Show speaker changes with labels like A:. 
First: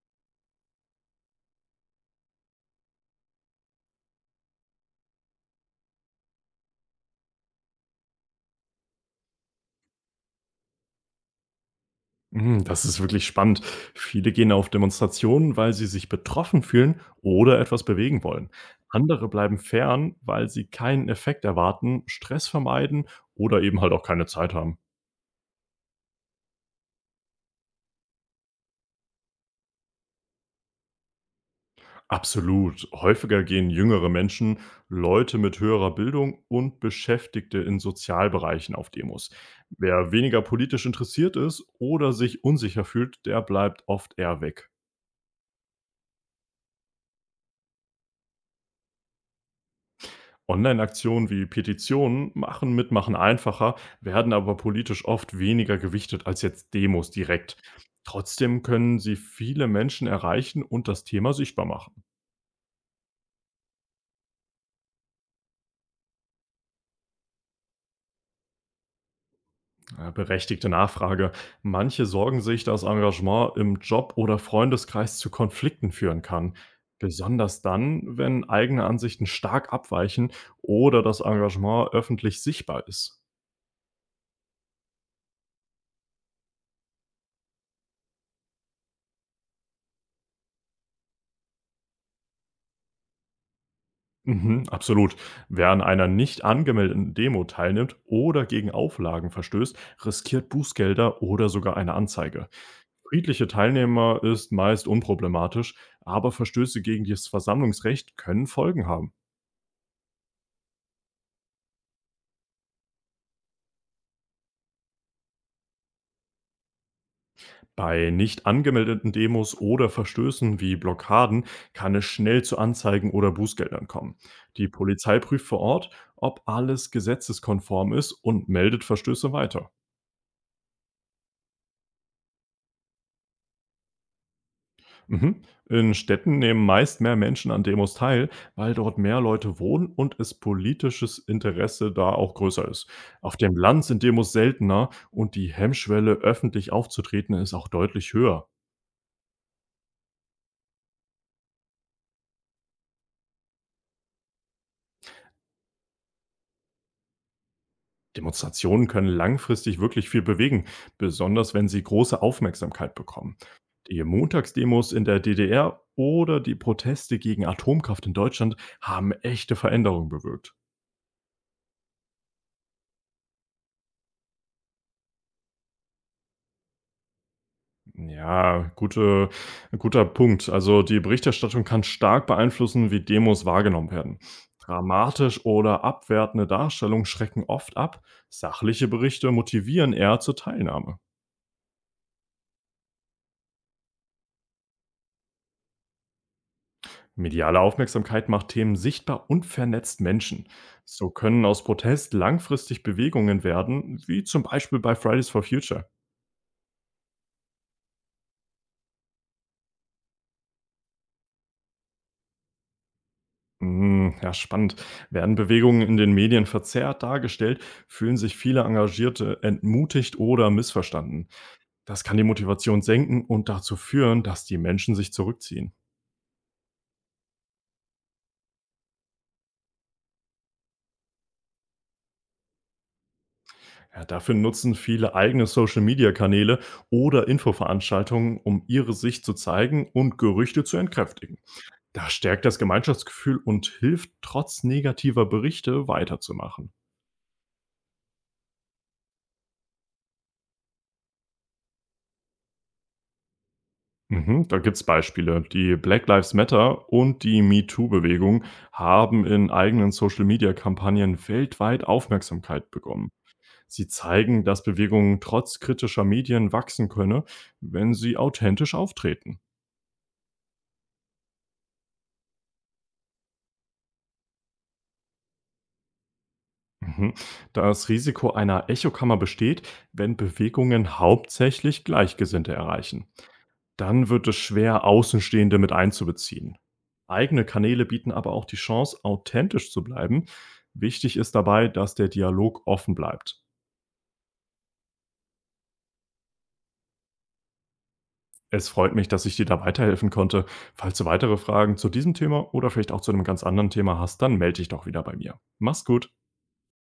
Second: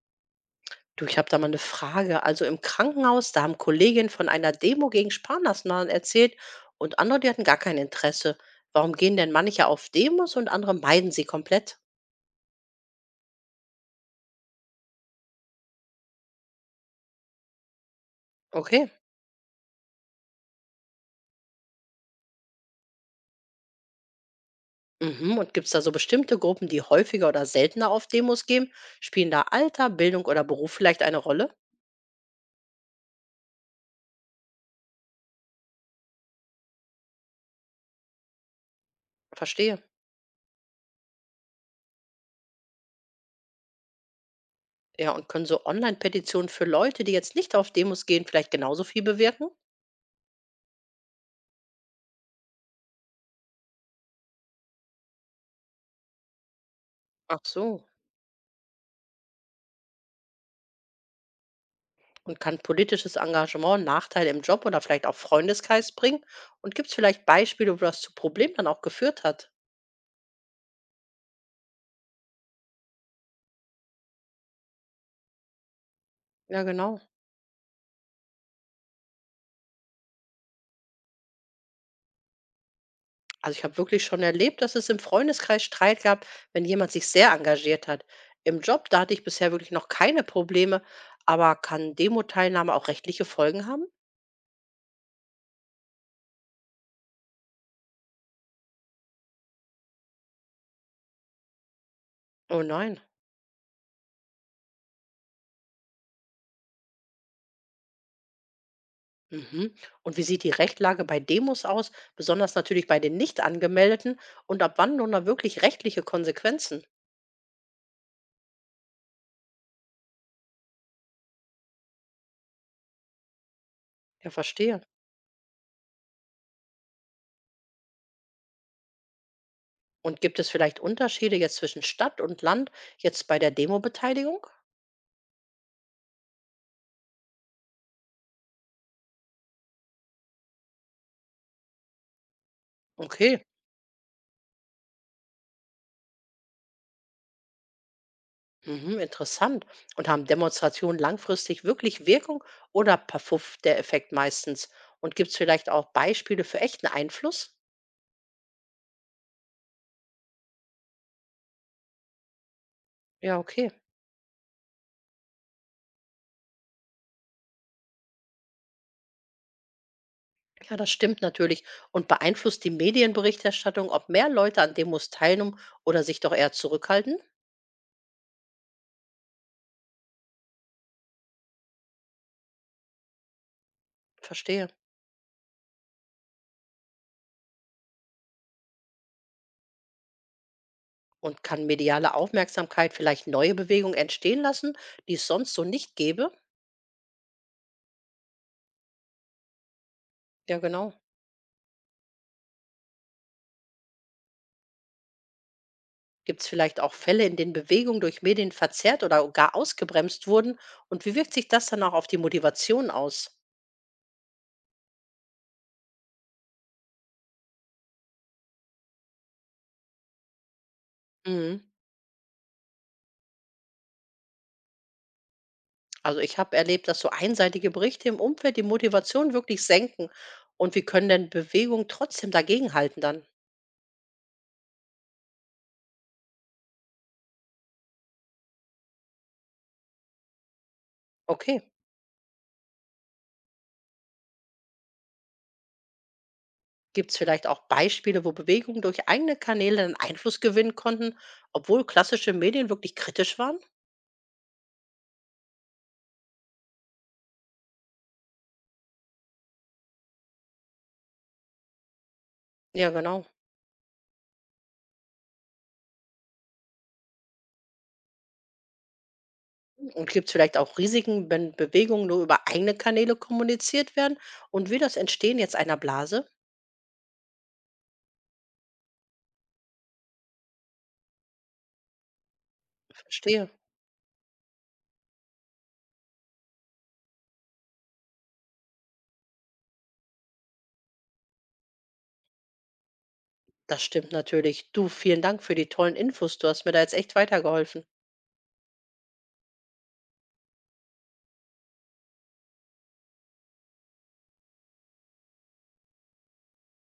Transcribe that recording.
A: Du, ich habe da mal eine Frage. Also im Krankenhaus, da haben Kolleginnen von einer Demo gegen Sparmaßnahmen erzählt und andere, die hatten gar kein Interesse. Warum gehen denn manche auf Demos und andere meiden sie komplett?
B: Mhm, das ist wirklich spannend. Viele gehen auf Demonstrationen, weil sie sich betroffen fühlen oder etwas bewegen wollen.
A: Okay.
B: Andere bleiben fern, weil sie keinen Effekt erwarten, Stress vermeiden oder eben halt auch keine Zeit haben.
A: Mhm. Und gibt es da so bestimmte Gruppen, die häufiger oder seltener auf Demos gehen? Spielen da Alter, Bildung oder Beruf vielleicht eine Rolle?
B: Absolut. Häufiger gehen jüngere Menschen, Leute mit höherer Bildung und Beschäftigte in Sozialbereichen auf Demos.
A: Verstehe.
B: Wer weniger politisch interessiert ist oder sich unsicher fühlt, der bleibt oft eher weg.
A: Ja, und können so Online-Petitionen für Leute, die jetzt nicht auf Demos gehen, vielleicht genauso viel bewirken?
B: Online-Aktionen wie Petitionen machen Mitmachen einfacher, werden aber politisch oft weniger gewichtet als jetzt Demos
A: Ach
B: direkt.
A: so.
B: Trotzdem können sie viele Menschen erreichen und das Thema sichtbar machen.
A: Und kann politisches Engagement Nachteile im Job oder vielleicht auch Freundeskreis bringen? Und gibt es vielleicht Beispiele, wo das zu Problemen dann auch geführt hat?
B: Berechtigte Nachfrage. Manche sorgen sich, dass Engagement im Job oder Freundeskreis zu Konflikten führen kann.
A: Ja, genau.
B: Besonders dann, wenn eigene Ansichten stark abweichen oder das Engagement öffentlich sichtbar ist.
A: Also ich habe wirklich schon erlebt, dass es im Freundeskreis Streit gab, wenn jemand sich sehr engagiert hat. Im Job, da hatte ich bisher wirklich noch keine Probleme, aber kann Demo-Teilnahme auch rechtliche Folgen haben?
B: Mhm, absolut. Wer an einer nicht angemeldeten Demo teilnimmt oder gegen Auflagen verstößt, riskiert Bußgelder oder sogar eine Anzeige.
A: Oh nein.
B: Friedliche Teilnehmer ist meist unproblematisch, aber Verstöße gegen das Versammlungsrecht können Folgen haben.
A: Mhm. Und wie sieht die Rechtlage bei Demos aus, besonders natürlich bei den nicht angemeldeten? Und ab wann nun da wirklich rechtliche Konsequenzen?
B: Bei nicht angemeldeten Demos oder Verstößen wie Blockaden kann es schnell zu Anzeigen oder Bußgeldern kommen.
A: Ja,
B: Die
A: verstehe.
B: Polizei prüft vor Ort, ob alles gesetzeskonform ist und meldet Verstöße weiter.
A: Und gibt es vielleicht Unterschiede jetzt zwischen Stadt und Land jetzt bei der Demo-Beteiligung?
B: Mhm. In Städten nehmen meist mehr Menschen an Demos teil, weil dort mehr Leute wohnen und es politisches Interesse da auch größer ist. Auf
A: Okay,
B: dem Land sind Demos seltener und die Hemmschwelle, öffentlich aufzutreten, ist auch deutlich höher.
A: mhm, interessant. Und haben Demonstrationen langfristig wirklich Wirkung oder verpufft der Effekt meistens? Und gibt es vielleicht auch Beispiele für echten Einfluss?
B: Demonstrationen können langfristig wirklich viel bewegen, besonders wenn sie große Aufmerksamkeit bekommen.
A: Ja, okay.
B: Die Montagsdemos in der DDR oder die Proteste gegen Atomkraft in Deutschland haben echte Veränderungen bewirkt.
A: Ja, das stimmt natürlich. Und beeinflusst die Medienberichterstattung, ob mehr Leute an Demos teilnehmen oder sich doch eher zurückhalten?
B: Ja, guter Punkt. Also die Berichterstattung kann stark beeinflussen, wie Demos wahrgenommen werden.
A: Verstehe.
B: Dramatisch oder abwertende Darstellungen schrecken oft ab, sachliche Berichte motivieren eher zur Teilnahme.
A: Und kann mediale Aufmerksamkeit vielleicht neue Bewegungen entstehen lassen, die es sonst so nicht gäbe?
B: Mediale Aufmerksamkeit macht Themen sichtbar und vernetzt Menschen.
A: Ja, genau.
B: So können aus Protest langfristig Bewegungen werden, wie zum Beispiel bei Fridays for Future.
A: Gibt es vielleicht auch Fälle, in denen Bewegung durch Medien verzerrt oder gar ausgebremst wurden? Und wie wirkt sich das dann auch auf die Motivation aus?
B: Hm, ja, spannend. Werden Bewegungen in den Medien verzerrt dargestellt, fühlen sich viele Engagierte entmutigt oder missverstanden.
A: Mhm.
B: Das kann die Motivation senken und dazu führen, dass die Menschen sich zurückziehen.
A: Also ich habe erlebt, dass so einseitige Berichte im Umfeld die Motivation wirklich senken. Und wie können denn Bewegungen trotzdem dagegenhalten dann?
B: Ja, dafür nutzen viele eigene Social-Media-Kanäle oder Infoveranstaltungen, um ihre Sicht zu zeigen und Gerüchte zu entkräftigen.
A: Okay,
B: Das stärkt das Gemeinschaftsgefühl und hilft, trotz negativer Berichte weiterzumachen.
A: gibt es vielleicht auch Beispiele, wo Bewegungen durch eigene Kanäle einen Einfluss gewinnen konnten, obwohl klassische Medien wirklich kritisch waren?
B: Mhm, da gibt's Beispiele. Die Black Lives Matter und die MeToo-Bewegung haben in eigenen Social-Media-Kampagnen weltweit Aufmerksamkeit
A: Ja,
B: bekommen.
A: genau.
B: Sie zeigen, dass Bewegungen trotz kritischer Medien wachsen könne, wenn sie authentisch auftreten.
A: Und gibt es vielleicht auch Risiken, wenn Bewegungen nur über eigene Kanäle kommuniziert werden? Und wie das Entstehen jetzt einer Blase?
B: Mhm. Das Risiko einer Echokammer besteht, wenn Bewegungen hauptsächlich Gleichgesinnte erreichen.
A: Verstehe.
B: Dann wird es schwer, Außenstehende mit einzubeziehen. Eigene Kanäle bieten aber auch die Chance, authentisch zu bleiben. Wichtig ist dabei, dass der Dialog offen bleibt.
A: Das stimmt natürlich. Du, vielen Dank für die tollen Infos. Du hast mir da jetzt echt weitergeholfen.
B: Es freut mich, dass ich dir da weiterhelfen konnte. Falls du weitere Fragen zu diesem Thema oder vielleicht auch zu einem ganz anderen Thema hast, dann melde dich doch wieder bei mir. Mach's gut.